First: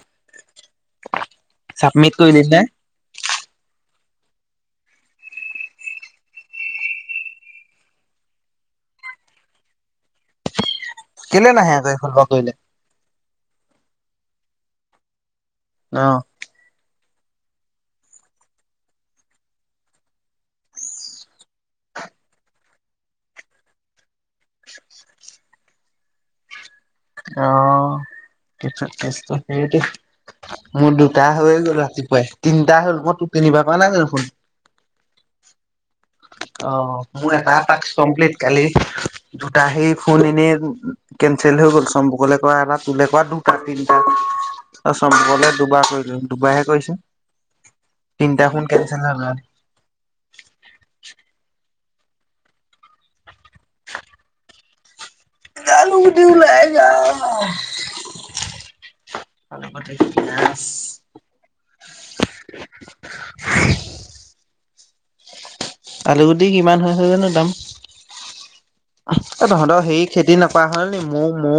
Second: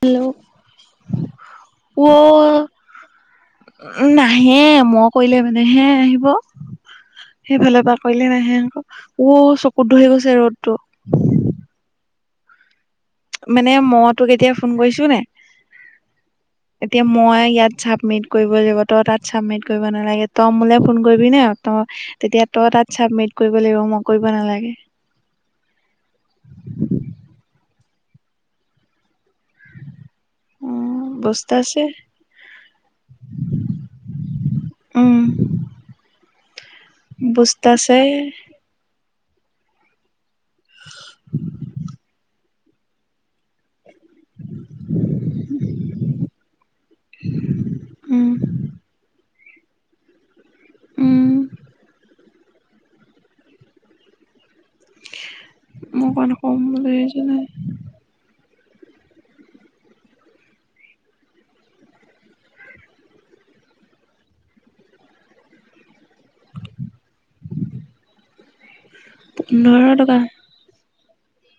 Hello অ submit কৰি উম দিছে। নাহে মই কৰিলে মানে হে আহিব। সেইফালৰ পৰা কৰিলে নাহে আক, অ' চকুত ধৰি গৈছে ৰ'দতটো। কেলে নাহে আক সেই ফালৰ পা কৰিলে? মানে মই তোক এতিয়া ফোন কৰিছো নে? আহহ। এতিয়া মই ইয়াত ছাবমিট কৰিব লাগিব। তই তাত ছাবমিট কৰিব নালাগে তই মোলৈ ফোন কৰিবি ন তই তেতিয়া তই তাত ছাবমিট কৰিব লাগিব মই কৰিব নালাগে। আহ কেছটৌ সেইটো। মোৰ উম দুটা বস্তা হৈয়ে গ'ল আছে ৰাতিপুৱাই, তিনিটা হ'ল। মই তিনি বাৰ কৰা নাই জানো ফোন উম অ' মোৰ এটা বস্তা টাক্স আছে কমপ্লিট, কালি দুটা সেই ফোন এনেই কেনচেল হৈ গ'ল। চম্পকলে ক'ৰা এটা তোলে ক'ৰা দুটা, তিনি অ' চম্পকলে দুবাৰ কৰিলো দুবাৰহে কৰিছো। উম তিনিটা ফোন কেঞ্চেল হ'ল। উম জালো মই দি অকণ কম ওলাই যা বুলি ভাবিছো না। নাই ভাল কথা [unintelligible] আলুগুটি কিমান হৈছে জানো দাম? এ তহঁতৰ পোন্ধৰ হে টকা খেতি নকৰা হল নি মৌ মৌ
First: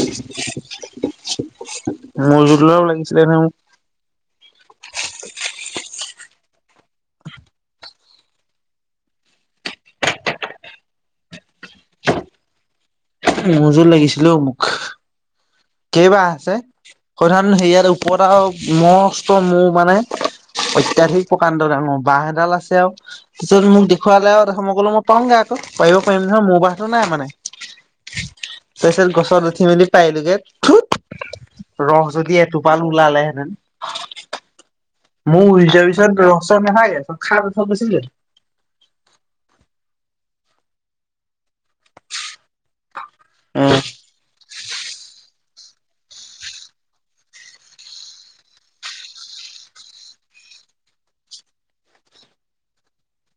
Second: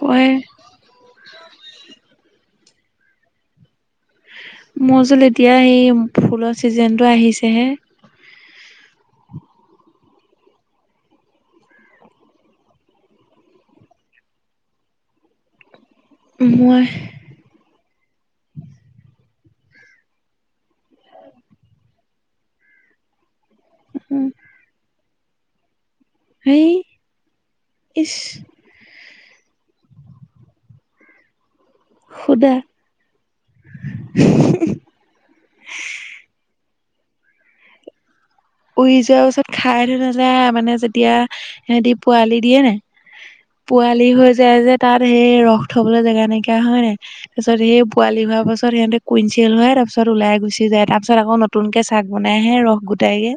কৰে। মৌজোল আলপ লাগিছিলে নহয় মোক? মৌজোল, এতিয়া সেই ফুলৰ চিজন টো আহিছে হে। মৌজোল লাগিছিলে ঔ মোক। কেই বাঁহ আছে? মই সৌ দিনাখন হেৰিয়াত মোৰ এটা মষ্ট মৌ মানে অত্যাধিক প্ৰকাণ্ড বাঁহ এডাল আছে আৰু পিছত মোক দেখুৱালে আৰু মইকলো মই পাৰোংগৈ আকৌ। পাৰিব পাৰিম নহয় মৌ সেই বাঁহটো নাই, মানে ইচ তাৰপিছত গছত উঠি মেলি পাৰিলোগে। দুৎ ৰস যদি সুদা এটোপাল ওলালে হেঁতেন। মৌ উৰি যোৱাৰ পিছত ৰস চস নাথাকে, চব খাই থৈ গুচি যায়। উৰি যোৱাৰ পাছত খাই থৈ নাযায়, মানে যেতিয়া সিহঁতি পোৱালি দিয়ে নে? অ' পোৱালি হৈ যায় যে তাত সেই ৰস থবলৈ জেগা নাইকিয়া হয় নাই, তাৰপিছত সেই পোৱালি হোৱাৰ পাছত সিহঁতে কুইনচিয়েল হয় তাৰ পিছত ওলাই গুচি যায়। তাৰ পিছত আকৌ নতুন কে চাক বনাই আহে ৰস গোটাই গে।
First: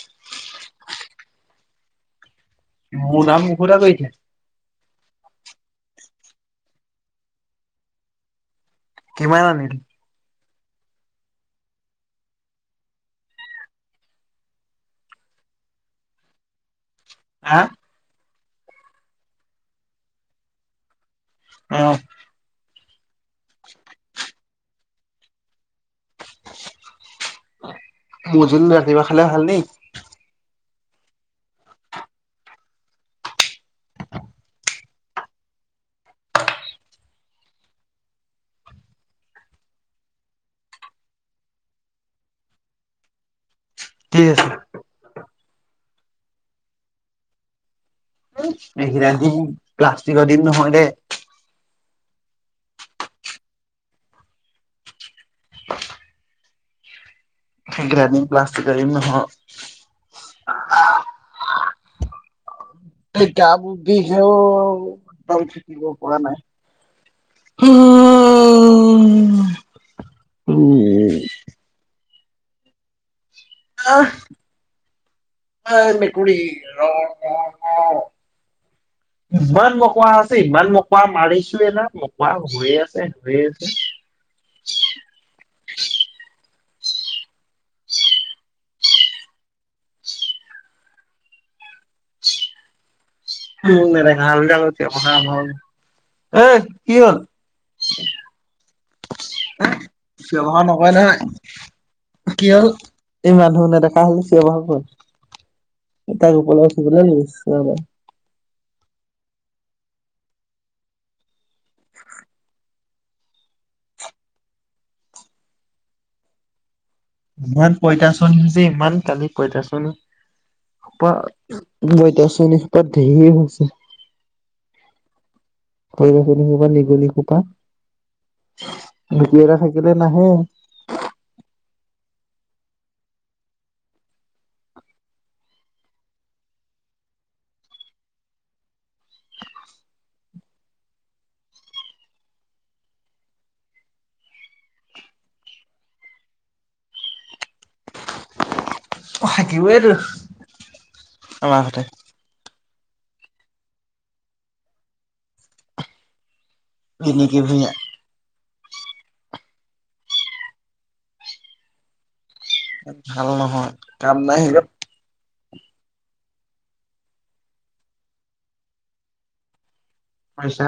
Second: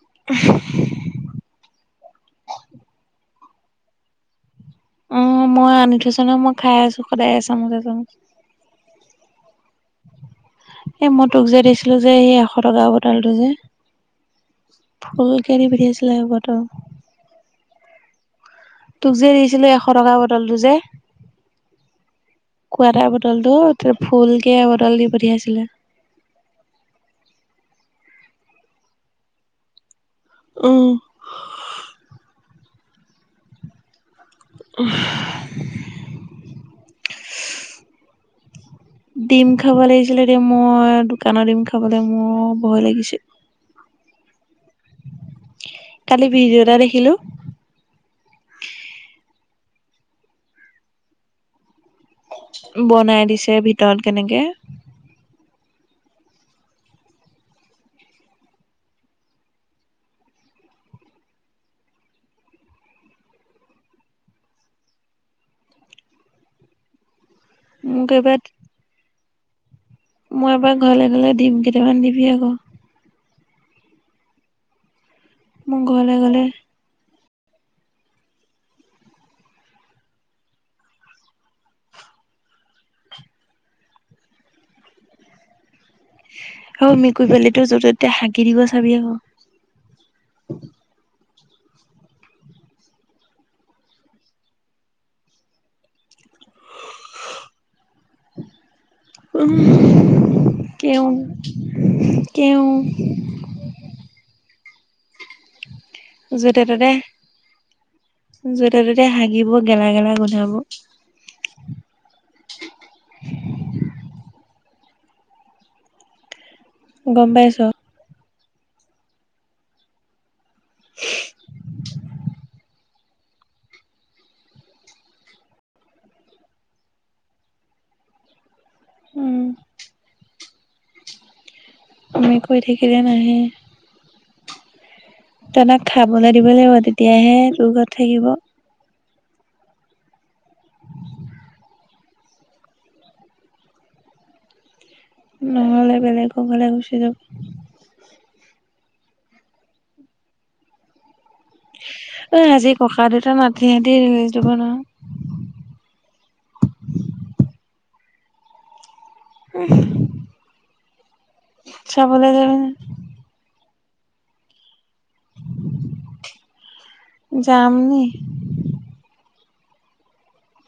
[unintelligible] মোৰ নাম মুকুতা কলিতা। উম, মই আনি থৈছোঁ নহয়। মই খাই আছোঁ সদায় এচামুচ-এচামুচ। কিমান আনিলা? এই মই তোক যে দিছিলোঁ যে, এই এশটকা বটলটো যে ফুলকে দি পঠাইছিলে এবটল। আ'? তোক যে দিছিলোঁ, এশটকা বটলটো যে অহ। কোৱাৰ্টাৰ বটলটো ফুলকে এবটল দি পঠিয়াইছিলে। মৌজুল ৰাতিপুৱা খালে ভাল দেই। উম। [unintelligible] ডিম খাব লাগিছিলে, এতি মই দোকানৰ ডিম খাবলৈ মোৰ ভয় লাগিছে। কি আছে। কালি ভিডিঅ' এটা দেখিলোঁ। এইবিলাক ডিম, প্লাষ্টিকৰ ডিম নহয় দে। বনাই দিছে ভিতৰত কেনেকে। [unintelligible] এই কেইটা ডিম প্লাষ্টিক নহয়। [unintelligible] এই তাপ উঠিছেও, [unintelligible] থাকিব পৰা নাই। উম, কৰোবাত- - উম মই এবাৰ ঘৰলে গ'লে, দিম কেইটামান দিবি আকৌ। অহ, মোৰ এই ঘৰলে মেকুৰী, গ'লে ৰহ। [inaudible] ইমান মোকোৰা আছে। ইমান মোকোৰা মাৰিছোঁৱে না, মোকোৰা হৈয়ে আছে, হৈয়ে আছে। [inaudible] আৰু মেকুৰী পোৱালিটো য'তে-ত'তে হাগি দিব, চাবি আকৌ। উম, নেদেখা হ'ল যে আগত নোহা হ'ল। অই, কি হ'ল? ব্যৱহাৰ নকৰে কেও নহয়। কি কেও হ'ল, এই মানুহ নেদেখা হ'লে। চিঞৰ বাখৰ তাৰ ওপৰত [unintelligible] অহ ৰহবা। য'তে-ত'তে হাগিব, গেলা-গেলা গোন্ধাব। [inaudible] গম পাইছ ইমান পইতাচনী যে, ইমান কালি পইতাচনী। পা, মই এতিয়া চুলি-সপাত ধেৰ হৈছে। সৰু সৰু সোপা, নিগনি সোপা। উম। মেকুৰী এটা থাকিলে নাহে। মেকুৰী থাকিলে নাহে। তাহতক খাবলৈ দিব লাগিব। তেতিয়াহে তোৰ ঘৰত থাকিব। নহ'লে বেলেগ ঘৰলৈ গুচি যাব। থাকিবইটো, আমাৰ ঘৰতে। এ আজি ককা দেউতা মাটিয়ে দি হেই কৰিব নহয়। ৰিনিকী ভূঞা। উম। চ'ব। ভাল নহয়, কাম নাই সেইবোৰ। যাম নি? পাইছা।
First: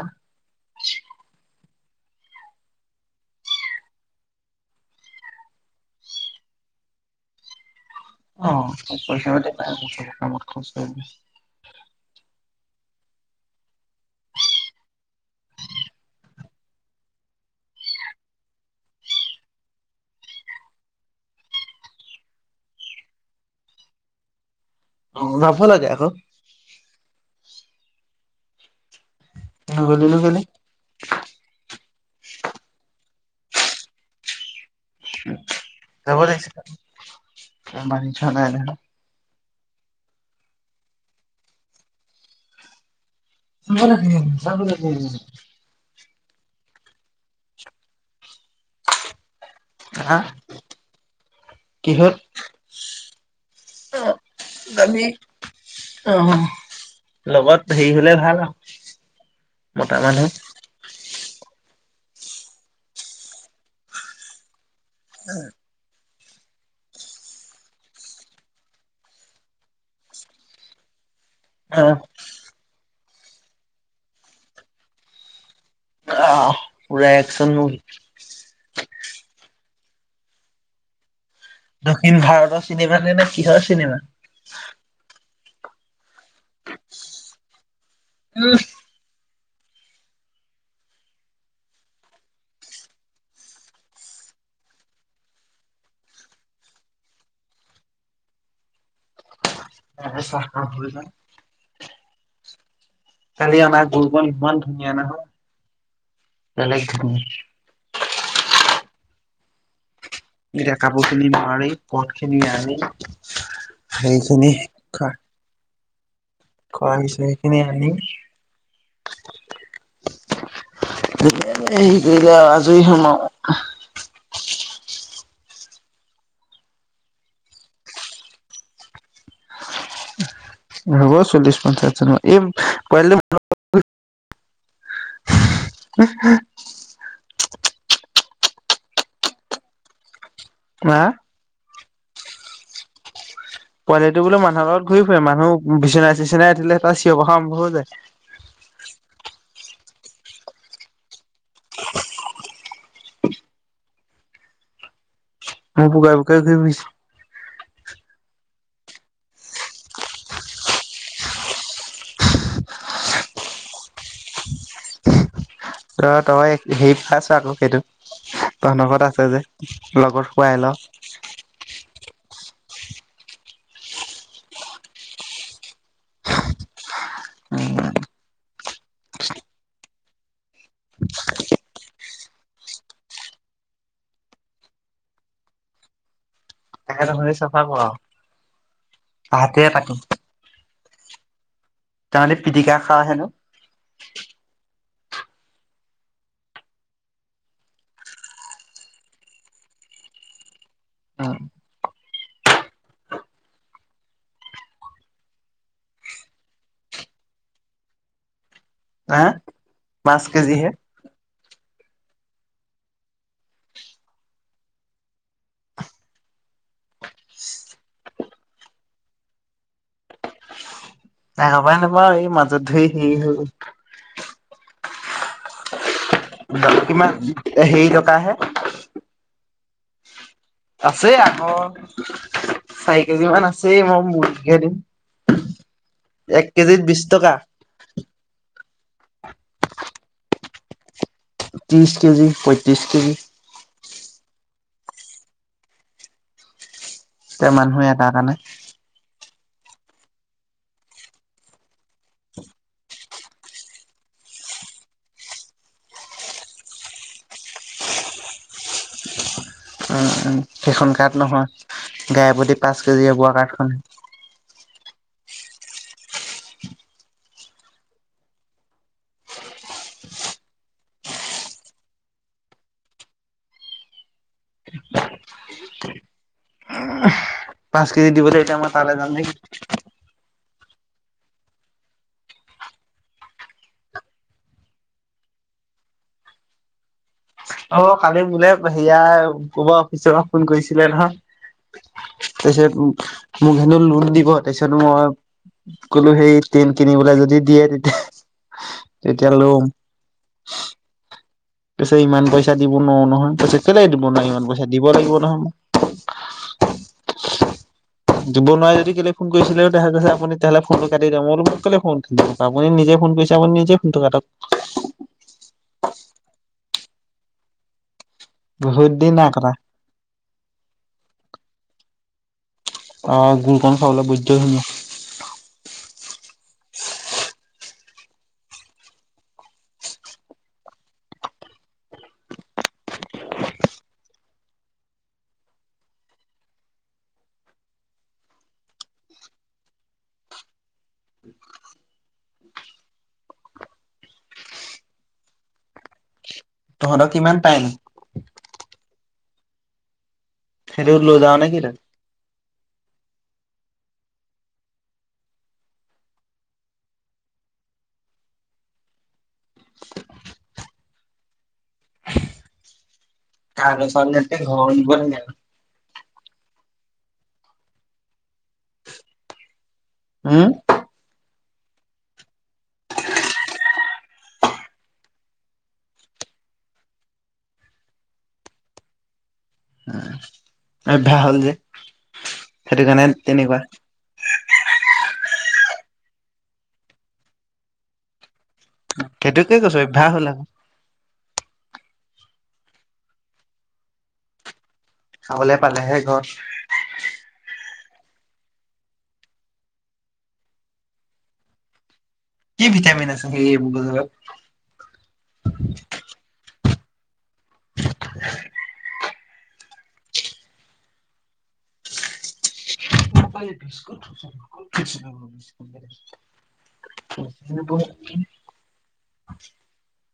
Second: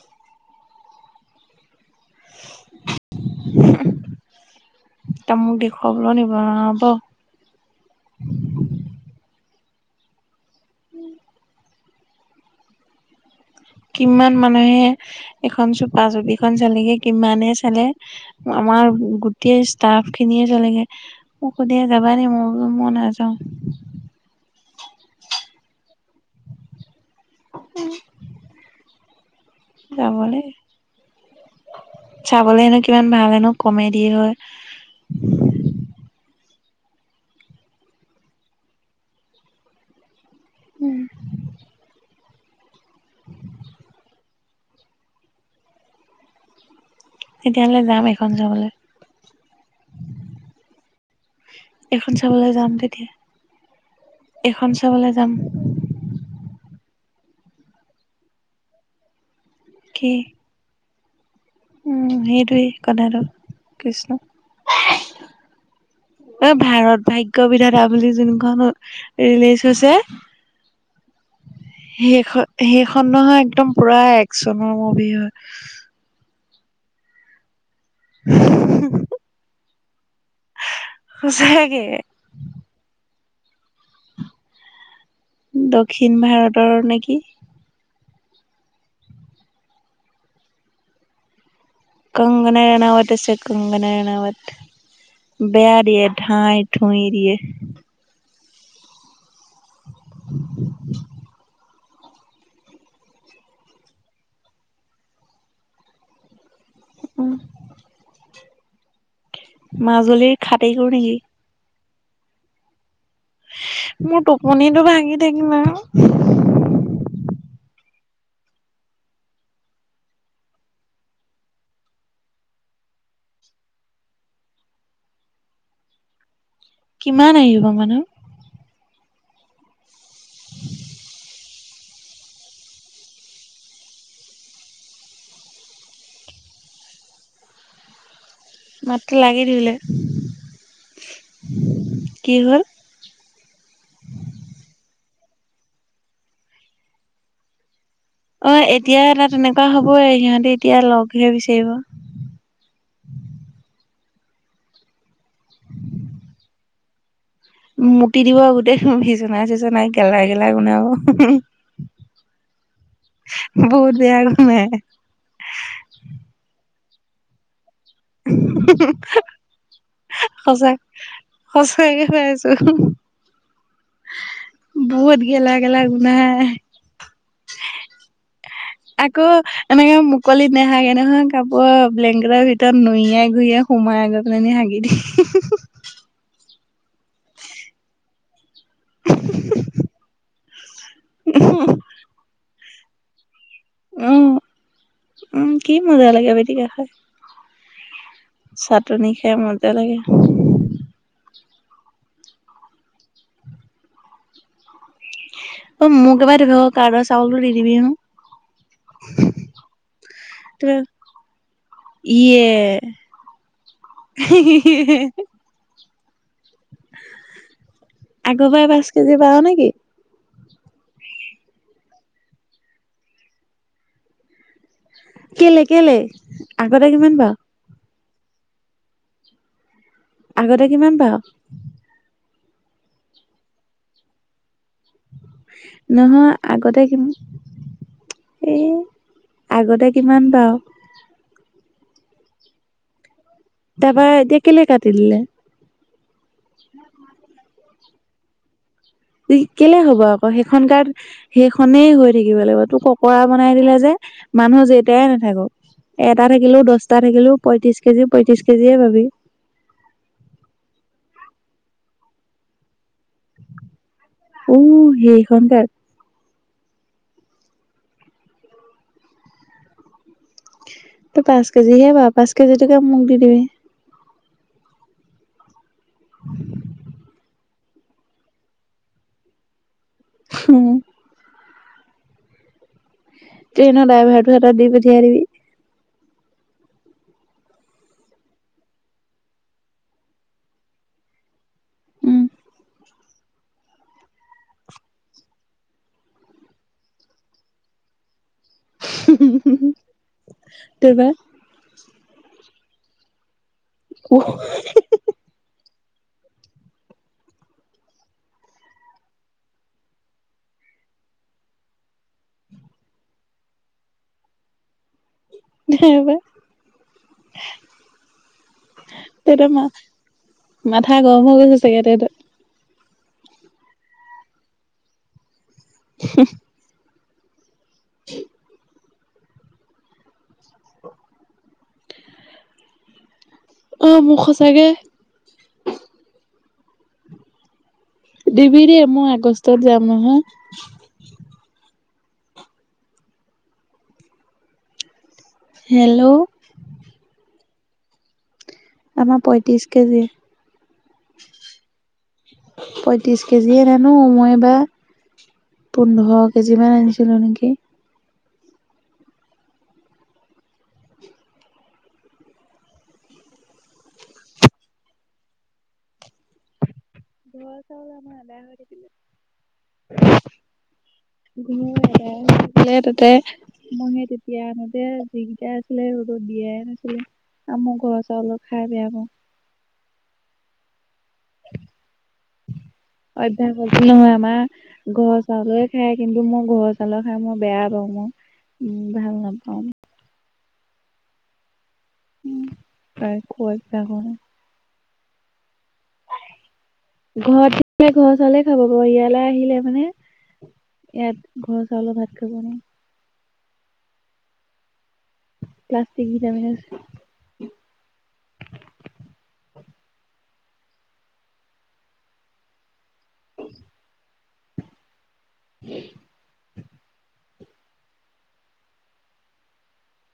[inaudible] তই মোক দেখুৱাবলৈ নিব নোৱাৰ হ'ব। অ', পইচা পাতি নাই [unintelligible] খলচ কৰিবলৈ কিমান মানুহে এখন চুপা চুপি খন চালেগে, কিমানে চালে আমাৰ আমাৰ গোটেই ষ্টাফখিনিয়ে জ্বললৈগে, মোক সুধে যাবানেকি মই বোলোঁ মই নাযাওঁ। [unintelligible] মোনাফা লাগে আকৌ। অঔ নগলিগে কেলি। চাবলৈ হেনো কিমান ভাল হয় ন কমেডীৰ হয়। আমাৰ ইঠা নাই নহয় উম। [unintelligible] তেতিয়াহ'লে যাম এইখন জেগালে। আহা। এইখন চাবলৈ যাম তেতিয়া। অহ এখন দালি চাবলৈ যাম অ-অহ লগত হেৰি হ'লে ভাল আৰু, মতা মানুহ। উম-ম সেইটোৱেই কথাটো, কৃষ্ণ। এঔ এ ভাৰত ভাগ্য বিধাতা বুলি যোনখন ৰিলিজ হৈছে অ [inaudible] সেহখন-সেইখন নহয় একদম পুৰা একচনৰ মুভি হয়। অহ পুৰা একচন মুভি। হুহু ওও দক্ষিণ ভাৰতৰ চিনেমা নে কিহৰ চিনেমা? দক্ষিণ ভাৰতৰ নেকি। উমহ কংগনা ৰানাৱট আছে কংগনা ৰানাৱট। বেয়া দিয়ে ধাইধুই দিয়ে। ইয়াতে চাহ কামদুদিলা [unintelligible] কালি অনা গুৰকন ইমান ধুনীয়া নহয়, বেলেগ ধুনী উম মাজুলীৰ খাটি এতিয়া কৰো কাপোৰ নেকি খিনি মাৰি পথখিনি আনি মোৰ সেইখিনি টোপনিটো খোৱা ভাাগি থাকিল ও খোৱা হৈছে সেইখিনি আনি [inaudible] এই হেৰি কৰিলো আৰু আজৰি হম আৰু কিমান আহিব মানুহ? হ'ব চল্লিশ পঞ্চাশ জনন এই [unintelligible] অহ হাহ ঠাপ ঠুপ মাতটো লাগি ধৰিলে। হা কি হ'ল? পোৱালিটোবোলো মানুহৰ লগত ঘূৰি ফুৰে মানুহ-হু বিচনাই চিচনাই উঠিলে হেতো চিঞৰ বাখৰ আৰম্ভ হৈ যায়। অই এতিয়া এটা তেনেকুৱা হ'বই সিহঁতে এতিয়া লগহে বিচাৰিব। উহু মই পোকৰে পোকৰে ঘূৰি ফুৰিছে। মুতি দিব গোটেই বিচনাই চিচনাই গেলা গেলা গোন্ধাব হুহু। বহুত বেয়া গোন্ধাই। অ' তই হেৰিত খাইছা আকৌ সেইটো। তহঁতৰ ঘৰত আছে যে লগত খোৱাই সঁচা লওঁ। সঁচাকে কৈ আছো। বহুত গেলা গেলা গোন্ধাই। আকৌ এনেকে মুকলিত নেহাগে নহয়, কাপোৰ ব্লেংকেটৰ ভিতৰত নুইয়াই ঘূৰি সুমাই গ'লে নি হাগি দি তাকে চাফা কৰাওঁ, হাতে পাতি উ তাহলে পিটিকা খাৱ হেনো। উম উম, কি মজা লাগে পিটিকা খায়। চাটনি খাই মজা লাগে। [unintelligible] অ' মোক এবাৰ দিব কাডৰ চাউলো দি দিবিহোন। হা, পাঁচ কেজি হে। ইয়ে [unintelligible] আগৰ পৰাাই পাঁচ কেজি পাওঁ নেকি? তাই [unintelligible] নাপাওঁ এই মাজত ধুই সেই হ'ল কেলে, কেলে। আগতে কিমান পাও হেৰি টকাহে। আগতে কিমান আছে পাও আকৌ চাৰি কেজি মান আছেই মই মূৰ্গীকে দিম। নহয় এক কেজিত আগতে বিশ কিম টকা এই আগতে কিমান পাওঁ। ত্ৰিশ কেজি, পয়ত্ৰিশ কেজি। তাৰপা এতিয়া কেলে কাটি দিলে। [unintelligible] তে মানুহে এ তাৰ তাৰ না কেলে হ'ব, আকৌ সেইখন কাড সেইখনেই হৈ থাকিব লাগিব, তোক ককৰা বনাই দিলে যে। মানুহ যেটাই নাথাকক। এটা থাকিলো দহটা থাকিলো পয়ত্ৰিশ কেজি পয়ত্ৰিশ কেজিয়ে পাবি। উ, উ, সেইখন কাৰ্ড নহয় গাই প্ৰতি পাঁচ কেজি পোৱা কাৰ্ড খন। উ হেইখন কাৰ্ড। তই পাঁচ কেজিহে পাওঁ, পাঁচ কেজি টোকে মোক দি দিবি। [unintelligible] পাঁচ কেজি দিবলৈ, এতিয়া মই তালৈ যাম নেকি। হম। ট্ৰেইনৰ ড্ৰাইভাৰটো হাটত দি পঠিয়াই দিবি। অ' কালি মোলে সেয়া কবা অফিচৰ পৰা ফোন কৰিছিলে উম নহয়। তাৰপিছত মোক হেনো লোন দিব, তাৰপিছত মই ক'লো সেই টেল কিনিবলৈ যদি দিয়ে তেতিয়া। তেতিয়ালৈ, তাৰপা পিছে ইমান পইচা। দিব নোৱাৰো নহয় তাৰপিছত কেলে দিব নোৱাৰে ইমান পইচা দিব লাগিব নহয়। মই দিব নোৱাৰোৱাৰে যদি কেলে ফোন কৰিছিলে তে আপুনি তেতিয়া হ'লে ফোনটো কাটি দিয়ক মোৰক কেলে ফোন [unintelligible] আপুনি নিজে ফোন কৰিছা আপুনি নিজেই ফোনটো কাটক। ৰবা। বহুত দিন নাই কটা। মাথা গৰম হৈ ছাগে তাই তাত। অ', গুৰকণ খাবলৈ বৈদ্য ধুনীয়া। [inaudible] [inaudible] আহ মোক সচাকে দিবি দেই মই আগষ্টত যাম নহয়। হেল্ল'? তহঁতক কিমান পায়নো? আমাৰ পয়ত্ৰিশ কেজি। সেইটো লয় যাওঁনে কি তই? পয়ত্ৰিছ কেজিহে নানো মই এইবাৰ। পোন্ধৰ কেজি মান আনিছিলো নেকি? তাল চতে [unintelligible] ঘৰ চাউল ভাত আদায় হৈ থাকিলে। উম। [unintelligible] তাতে মই হে তেতিয়া আনোটে যিকেইটা আছিলে ৰ'দত দিয়াই নাছিলো। আৰু মই ঘৰ চাউলৰ খাই বেয়া পাওঁ। [unintelligible] অভ্যাস হ'ল যে সেইটো কাৰণে তেনেকুৱা অভ্যাস নহয় আমাৰ গছ চাউলে খাই কিন্তু মই ঘৰৰ চাউলৰ খাই মই বেয়া পাওঁ মোৰ। সেইটোকে কৈছো অভ্যাস হ'ল আকৌ। উম, প্ৰায় কুঅভ্যাস হয়। খাবলৈ পালেহে ঘৰত। ঘৰত ঘৰৰ চাউলে খাব বাৰু ইয়ালৈ আহিলে মানে ইয়াত ঘৰ চাউলৰ ভাত খাব কি নোৱাৰে। ভিটামিন আছে সেই এইবোৰ [unintelligible] প্লাষ্টিক ভিটামিনৰ [inaudible] [inaudible] কিন্তু তোৰ